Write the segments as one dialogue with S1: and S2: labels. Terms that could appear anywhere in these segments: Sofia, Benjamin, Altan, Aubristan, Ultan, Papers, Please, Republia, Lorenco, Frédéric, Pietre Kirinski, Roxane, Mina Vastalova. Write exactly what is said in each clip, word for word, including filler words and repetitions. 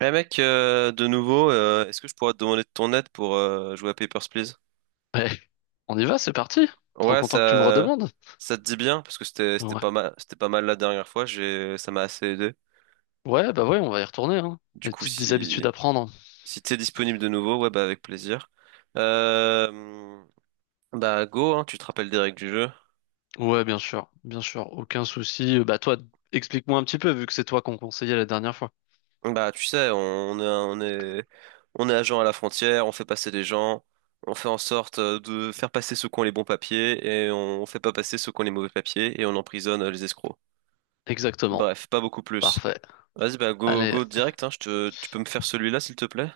S1: Eh mec, euh, de nouveau, euh, est-ce que je pourrais te demander de ton aide pour euh, jouer à Papers, Please?
S2: Ben, on y va, c'est parti. Trop
S1: Ouais,
S2: content que tu me
S1: ça,
S2: redemandes.
S1: ça te dit bien parce que c'était, c'était
S2: Ouais.
S1: pas mal, c'était pas mal la dernière fois. J'ai, ça m'a assez aidé.
S2: Ouais, bah ouais, on va y retourner, hein.
S1: Du
S2: Les
S1: coup,
S2: petites des habitudes
S1: si,
S2: à prendre.
S1: si t'es disponible de nouveau, ouais, bah avec plaisir. Euh, bah go, hein, tu te rappelles des règles du jeu.
S2: Ouais, bien sûr, bien sûr, aucun souci. Euh, Bah toi, explique-moi un petit peu, vu que c'est toi qu'on conseillait la dernière fois.
S1: Bah tu sais, on est, on est, on est agent à la frontière, on fait passer des gens, on fait en sorte euh, de faire passer ceux qui ont les bons papiers et on fait pas passer ceux qui ont les mauvais papiers et on emprisonne euh, les escrocs.
S2: Exactement.
S1: Bref, pas beaucoup plus.
S2: Parfait.
S1: Vas-y, bah go,
S2: Allez.
S1: go direct, hein, je te, tu peux me faire celui-là, s'il te plaît?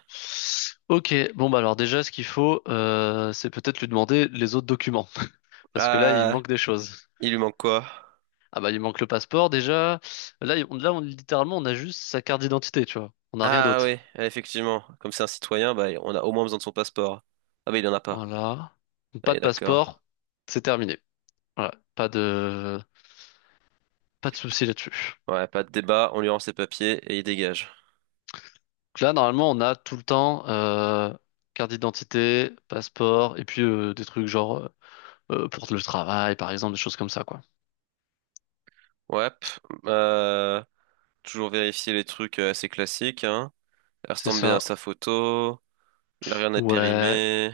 S2: Ok, bon bah alors déjà, ce qu'il faut, euh, c'est peut-être lui demander les autres documents. Parce que là, il
S1: Ah,
S2: manque des choses.
S1: il lui manque quoi?
S2: Ah bah il manque le passeport déjà. Là, il- on, là on, littéralement, on a juste sa carte d'identité, tu vois. On n'a rien
S1: Ah oui,
S2: d'autre.
S1: effectivement, comme c'est un citoyen, bah on a au moins besoin de son passeport. Ah bah il en a pas.
S2: Voilà. Pas
S1: Allez,
S2: de
S1: d'accord.
S2: passeport, c'est terminé. Ouais, pas de pas de souci là-dessus.
S1: Ouais, pas de débat, on lui rend ses papiers et il dégage.
S2: Donc là, normalement, on a tout le temps euh, carte d'identité, passeport, et puis euh, des trucs genre euh, euh, pour le travail, par exemple, des choses comme ça, quoi.
S1: Ouais, pff, euh, toujours vérifier les trucs euh, assez classiques, hein.
S2: C'est
S1: Ressemble bien à
S2: ça.
S1: sa photo, là rien n'est
S2: Ouais,
S1: périmé.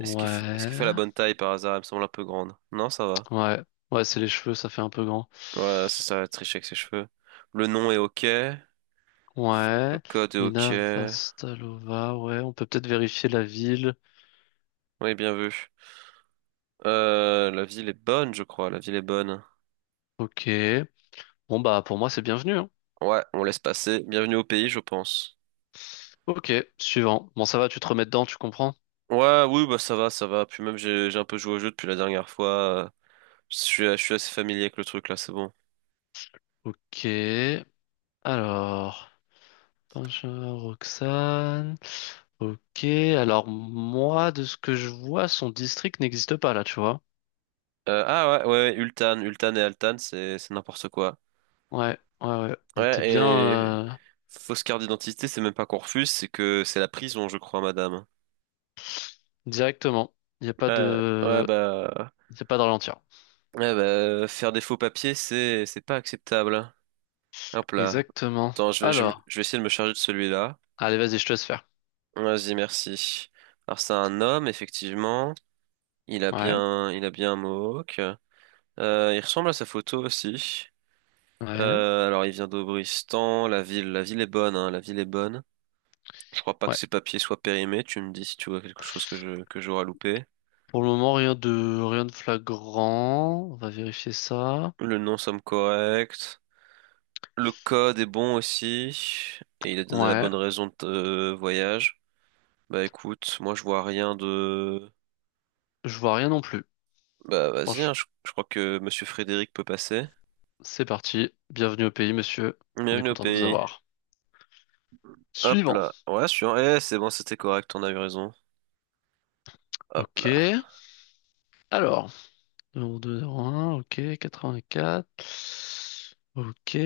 S1: Est-ce qu'il fait, est-ce qu'il fait la bonne taille par hasard? Elle me semble un peu grande. Non, ça va.
S2: ouais, ouais. C'est les cheveux, ça fait un peu grand.
S1: Ouais, ça, ça va tricher avec ses cheveux. Le nom est ok. Le
S2: Ouais,
S1: code est ok.
S2: Mina Vastalova. Ouais, on peut peut-être vérifier la ville.
S1: Oui, bien vu. Euh, la ville est bonne, je crois. La ville est bonne.
S2: Ok. Bon bah pour moi, c'est bienvenu, hein.
S1: Ouais, on laisse passer. Bienvenue au pays, je pense.
S2: Ok, suivant. Bon, ça va, tu te remets dedans, tu comprends?
S1: Ouais, oui, bah ça va, ça va. Puis même j'ai j'ai un peu joué au jeu depuis la dernière fois. euh, Je suis, je suis assez familier avec le truc là, c'est bon.
S2: Ok. Alors. Benjamin, Roxane. Ok, alors moi, de ce que je vois, son district n'existe pas là, tu vois.
S1: Euh, ah ouais, ouais, ouais, Ultan, Ultan et Altan, c'est c'est n'importe quoi.
S2: Ouais, ouais, ouais. On était
S1: Ouais,
S2: bien
S1: et
S2: euh,
S1: fausse carte d'identité, c'est même pas qu'on refuse, c'est que c'est la prison, je crois, madame.
S2: directement. Il n'y a pas
S1: Ouais, ouais
S2: de...
S1: bah,
S2: Il n'y a pas de ralentir.
S1: ouais, bah faire des faux papiers, c'est c'est pas acceptable. Hop là.
S2: Exactement.
S1: Attends, je vais, je, me-
S2: Alors,
S1: je vais essayer de me charger de celui-là.
S2: allez, vas-y, je te laisse faire.
S1: Vas-y, merci. Alors, c'est un homme, effectivement. Il a
S2: Ouais,
S1: bien, il a bien un mohawk. Euh, il ressemble à sa photo aussi.
S2: ouais,
S1: Euh, alors, il vient d'Aubristan. La ville, la ville est bonne, hein, la ville est bonne. Je crois pas que
S2: ouais.
S1: ses papiers soient périmés. Tu me dis si tu vois quelque chose que je, que j'aurais loupé.
S2: Pour le moment, rien de rien de flagrant. On va vérifier ça.
S1: Le nom somme correct. Le code est bon aussi. Et il a donné la
S2: Ouais,
S1: bonne raison de euh, voyage. Bah écoute, moi je vois rien de...
S2: je vois rien non plus.
S1: Bah vas-y, hein,
S2: Franchement,
S1: je, je crois que Monsieur Frédéric peut passer.
S2: c'est parti. Bienvenue au pays, monsieur. On est
S1: Bienvenue au
S2: content de vous
S1: pays.
S2: avoir.
S1: Hop là.
S2: Suivant.
S1: Ouais, je suis en... Eh, c'est bon, c'était correct, on a eu raison. Hop
S2: Ok.
S1: là.
S2: Alors. zéro virgule deux zéro un, ok, quatre-vingt-quatre. Ok,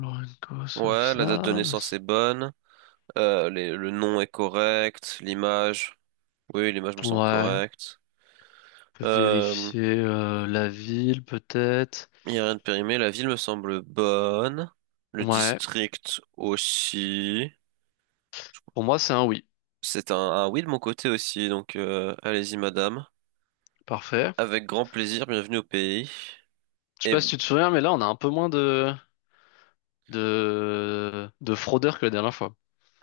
S2: Lorenco,
S1: Ouais, la date de
S2: Sofia. là,
S1: naissance
S2: c'est-
S1: est bonne. Euh, les- le nom est correct. L'image. Oui, l'image me semble
S2: Ouais, on
S1: correcte.
S2: peut
S1: Euh,
S2: vérifier euh, la ville peut-être.
S1: il n'y a rien de périmé. La ville me semble bonne. Le
S2: Ouais,
S1: district aussi.
S2: pour moi c'est un oui.
S1: C'est un, un oui de mon côté aussi, donc euh, allez-y madame.
S2: Parfait.
S1: Avec grand plaisir, bienvenue au pays.
S2: Je sais
S1: Et
S2: pas si tu te souviens, mais là on a un peu moins de de de fraudeurs que la dernière fois.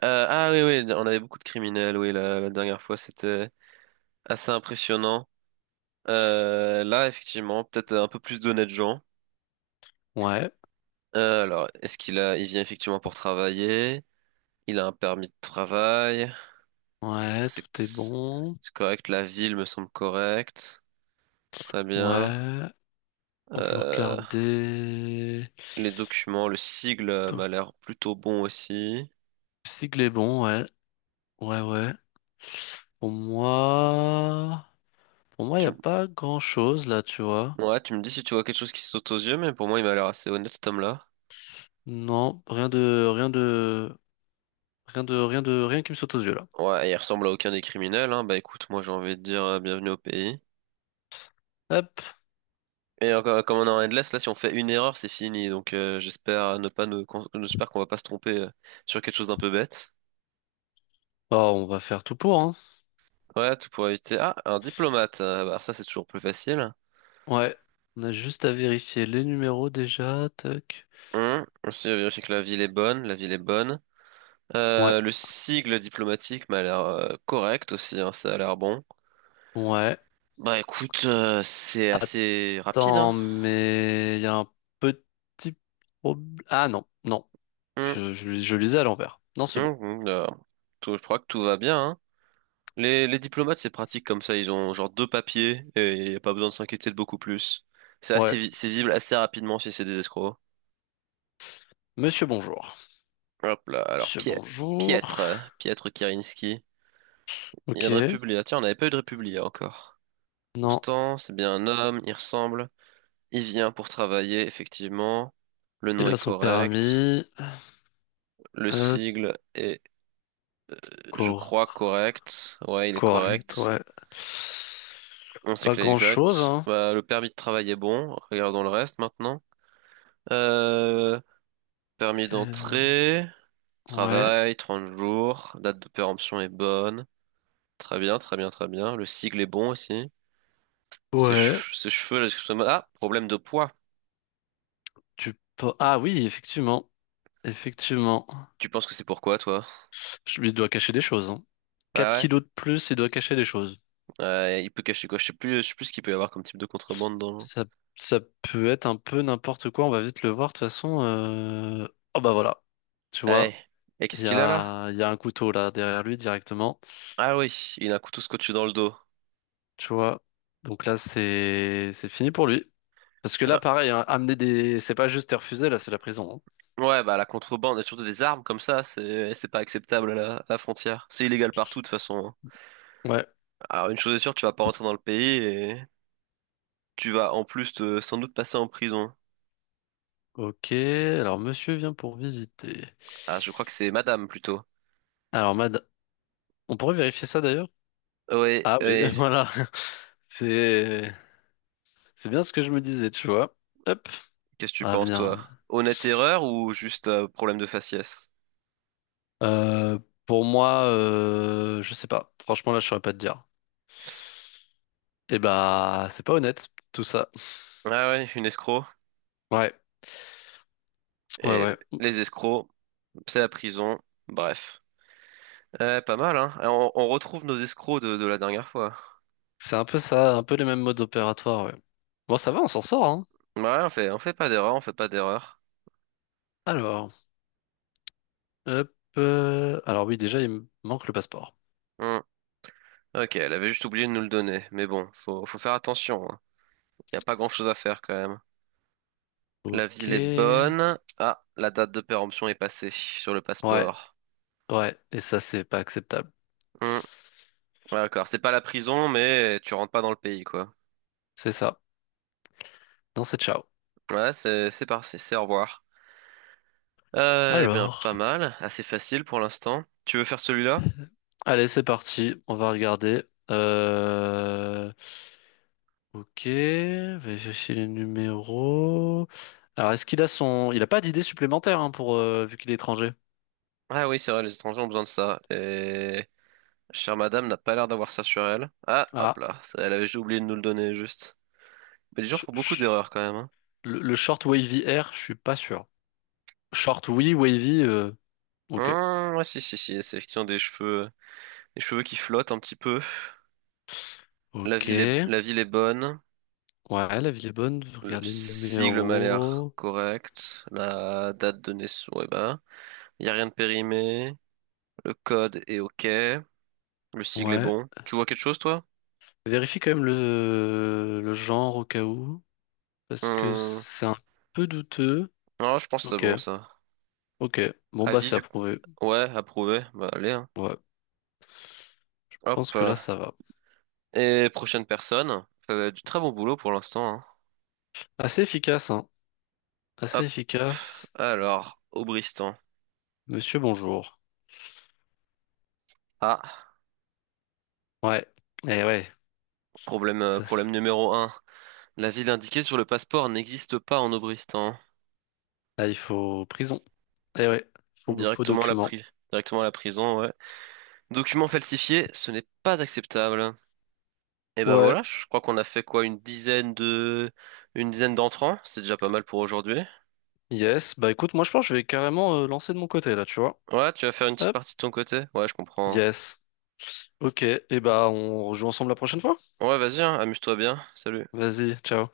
S1: Euh, ah oui, oui, on avait beaucoup de criminels, oui, la, la dernière fois, c'était assez impressionnant. Euh, là, effectivement, peut-être un peu plus d'honnêtes gens.
S2: Ouais,
S1: Euh, alors, est-ce qu'il a, il vient effectivement pour travailler? Il a un permis de travail? Ça,
S2: ouais,
S1: C'est
S2: tout est bon.
S1: c'est correct, la ville me semble correcte. Très bien.
S2: Ouais, on peut
S1: Euh,
S2: regarder.
S1: les documents, le sigle euh,
S2: Donc,
S1: m'a l'air plutôt bon aussi.
S2: sigle est bon, ouais, ouais, ouais. Pour moi. Pour moi, il n'y
S1: Tu,
S2: a
S1: m-
S2: pas grand-chose là, tu vois.
S1: ouais, tu me dis si tu vois quelque chose qui saute aux yeux, mais pour moi, il m'a l'air assez honnête, cet homme-là.
S2: Non, rien de, rien de, rien de, rien de, rien qui me saute aux yeux là.
S1: Ouais, il ressemble à aucun des criminels, hein. Bah écoute, moi j'ai envie de dire euh, bienvenue au pays.
S2: Hop.
S1: Et encore, euh, comme on est en endless, là si on fait une erreur, c'est fini. Donc euh, j'espère ne pas nous, qu'on- j'espère qu'on va pas se tromper euh, sur quelque chose d'un peu bête.
S2: Bah, on va faire tout pour, hein.
S1: Ouais, tout pour éviter. Ah, un diplomate. Euh, bah, alors ça c'est toujours plus facile.
S2: Ouais, on a juste à vérifier les numéros déjà, tac.
S1: Hum, Aussi vérifier que la ville est bonne, la ville est bonne.
S2: Ouais,
S1: Euh, le sigle diplomatique m'a l'air euh, correct aussi, hein, ça a l'air bon.
S2: ouais.
S1: Bah écoute, euh, c'est assez rapide,
S2: Attends,
S1: hein.
S2: mais il y a un petit problème. Ah non, non,
S1: Hum,
S2: je, je, je lisais à l'envers. Non, c'est bon.
S1: hum, hum, euh, Tout- je crois que tout va bien, hein. Les, les diplomates, c'est pratique comme ça. Ils ont genre deux papiers et y a pas besoin de s'inquiéter de beaucoup plus. C'est assez,
S2: Ouais,
S1: vi- c'est visible assez rapidement si c'est des escrocs.
S2: monsieur bonjour.
S1: Hop là, alors
S2: Monsieur
S1: Pie-
S2: bonjour.
S1: Pietre, euh, Pietre Kirinski. Il y a de
S2: Ok,
S1: Republia. Tiens, on n'avait pas eu de Republia encore.
S2: non,
S1: Constant, c'est bien un homme, il ressemble. Il vient pour travailler, effectivement. Le
S2: il
S1: nom
S2: a
S1: est
S2: son
S1: correct.
S2: permis.
S1: Le sigle est, euh, je crois,
S2: Hop,
S1: correct. Ouais, il est
S2: correct,
S1: correct.
S2: ouais.
S1: On sait
S2: Pas
S1: que là, il est
S2: grand-chose,
S1: correct.
S2: hein.
S1: Bah, le permis de travail est bon. Regardons le reste maintenant. Euh, Permis
S2: Euh,
S1: d'entrée,
S2: ouais.
S1: travail, trente jours, date de péremption est bonne. Très bien, très bien, très bien. Le sigle est bon aussi. Ses,
S2: Ouais.
S1: chev- ses cheveux, la description... de mode- Ah, problème de poids.
S2: Tu peux... Ah oui, effectivement. Effectivement.
S1: Tu penses que c'est pourquoi, toi?
S2: Je lui dois cacher des choses, hein. quatre
S1: Ah ouais?
S2: kilos de plus, il doit cacher des choses.
S1: Euh, il peut cacher quoi? Je sais plus, je sais plus ce qu'il peut y avoir comme type de contrebande dans... le...
S2: Ça, ça peut être un peu n'importe quoi, on va vite le voir, de toute façon, euh, oh bah voilà. Tu
S1: Eh,
S2: vois,
S1: Et
S2: il
S1: qu'est-ce
S2: y
S1: qu'il a là?
S2: a, il y a un couteau là derrière lui directement.
S1: Ah oui, il a un couteau scotché dans le dos.
S2: Tu vois. Donc là, c'est c'est fini pour lui. Parce que là,
S1: Ah.
S2: pareil, hein, amener des. C'est pas juste te refuser, là, c'est la prison,
S1: Ouais, bah la contrebande, et surtout des armes comme ça, c'est eh, c'est pas acceptable à la, à la frontière. C'est illégal partout de toute façon. Hein.
S2: hein. Ouais.
S1: Alors une chose est sûre, tu vas pas rentrer dans le pays. Tu vas en plus te- sans doute passer en prison.
S2: Ok, alors monsieur vient pour visiter.
S1: Ah, je crois que c'est madame plutôt.
S2: Alors, mad... on pourrait vérifier ça d'ailleurs?
S1: Ouais,
S2: Ah oui,
S1: ouais.
S2: voilà. C'est c'est bien ce que je me disais, tu vois. Hop,
S1: Qu'est-ce que tu
S2: à
S1: penses, toi?
S2: venir.
S1: Honnête erreur ou juste euh, problème de faciès?
S2: Euh, pour moi, euh, je sais pas. Franchement, là, je saurais pas te dire. Eh bah, c'est pas honnête, tout ça.
S1: Ah ouais, une escroc.
S2: Ouais, ouais,
S1: Et
S2: ouais.
S1: les escrocs, c'est la prison. Bref. Euh, pas mal, hein? Et On, on retrouve nos escrocs de, de la dernière fois.
S2: C'est un peu ça, un peu les mêmes modes opératoires, ouais. Bon, ça va, on s'en sort, hein.
S1: Ouais, on fait, on fait pas d'erreur, on fait pas d'erreur.
S2: Alors, hop. euh, Alors oui, déjà, il me manque le passeport.
S1: Hmm. Ok, elle avait juste oublié de nous le donner. Mais bon, faut, faut faire attention. Hein. Y a pas grand-chose à faire quand même. La
S2: Ok.
S1: ville est bonne. Ah, la date de péremption est passée sur le
S2: Ouais,
S1: passeport.
S2: ouais. Et ça, c'est pas acceptable.
S1: Hmm. Ouais, d'accord, c'est pas la prison, mais tu rentres pas dans le pays, quoi.
S2: C'est ça. Non, c'est ciao.
S1: Ouais, c'est c'est parti, c'est au revoir. Euh, eh bien,
S2: Alors,
S1: pas mal, assez facile pour l'instant. Tu veux faire celui-là?
S2: allez, c'est parti. On va regarder. Euh... Ok. Vérifier les numéros. Alors, est-ce qu'il a son... Il a pas d'idée supplémentaire hein, pour euh, vu qu'il est étranger.
S1: Ah oui, c'est vrai, les étrangers ont besoin de ça. Et chère madame n'a pas l'air d'avoir ça sur elle. Ah, hop
S2: Ah.
S1: là, ça, elle avait juste oublié de nous le donner, juste. Mais les gens
S2: je-
S1: font beaucoup
S2: je-
S1: d'erreurs quand même, hein.
S2: Le, le short wavy air, je suis pas sûr. Short oui, wavy. euh, Ok.
S1: Hmm, ouais, si, si, si, c'est effectivement des cheveux, des cheveux qui flottent un petit peu. La
S2: Ok.
S1: ville est, la ville est bonne.
S2: Ouais, la ville est bonne.
S1: Le
S2: Regardez le
S1: sigle m'a l'air
S2: numéro.
S1: correct. La date de naissance, ouais, bah. Il n'y a rien de périmé. Le code est OK. Le sigle est
S2: Ouais.
S1: bon. Tu vois quelque chose, toi?
S2: Vérifie quand même le, le genre au cas où, parce que
S1: Hum,
S2: c'est un peu douteux.
S1: Ah, je pense que c'est
S2: Ok,
S1: bon, ça.
S2: ok. Bon, bah,
S1: Avis
S2: c'est
S1: du...
S2: approuvé.
S1: Ouais, approuvé. Bah, allez, hein.
S2: Ouais, je pense
S1: Hop.
S2: que
S1: euh.
S2: là, ça va.
S1: Et prochaine personne. Euh, du très bon boulot pour l'instant, hein.
S2: Assez efficace, hein. Assez
S1: Hop.
S2: efficace.
S1: Alors, Aubristan.
S2: Monsieur, bonjour.
S1: Ah,
S2: Ouais, eh ouais.
S1: problème, euh,
S2: Ça, ça-
S1: problème numéro un. La ville indiquée sur le passeport n'existe pas en Aubristan.
S2: là, il faut prison. Eh ouais, faux, faux
S1: Directement à la
S2: document.
S1: pri- Directement à la prison, ouais. Document falsifié, ce n'est pas acceptable. Et ben
S2: Ouais,
S1: voilà, je crois qu'on a fait quoi, une dizaine de, une dizaine d'entrants, c'est déjà pas mal pour aujourd'hui.
S2: yes. Bah, écoute, moi, je pense que je vais carrément euh, lancer de mon côté, là, tu vois.
S1: Ouais, tu vas faire une petite
S2: Hop,
S1: partie de ton côté? Ouais, je comprends.
S2: yes. Ok, et bah, on rejoue ensemble la prochaine fois.
S1: Ouais, vas-y, hein, amuse-toi bien. Salut.
S2: Vas-y, ciao.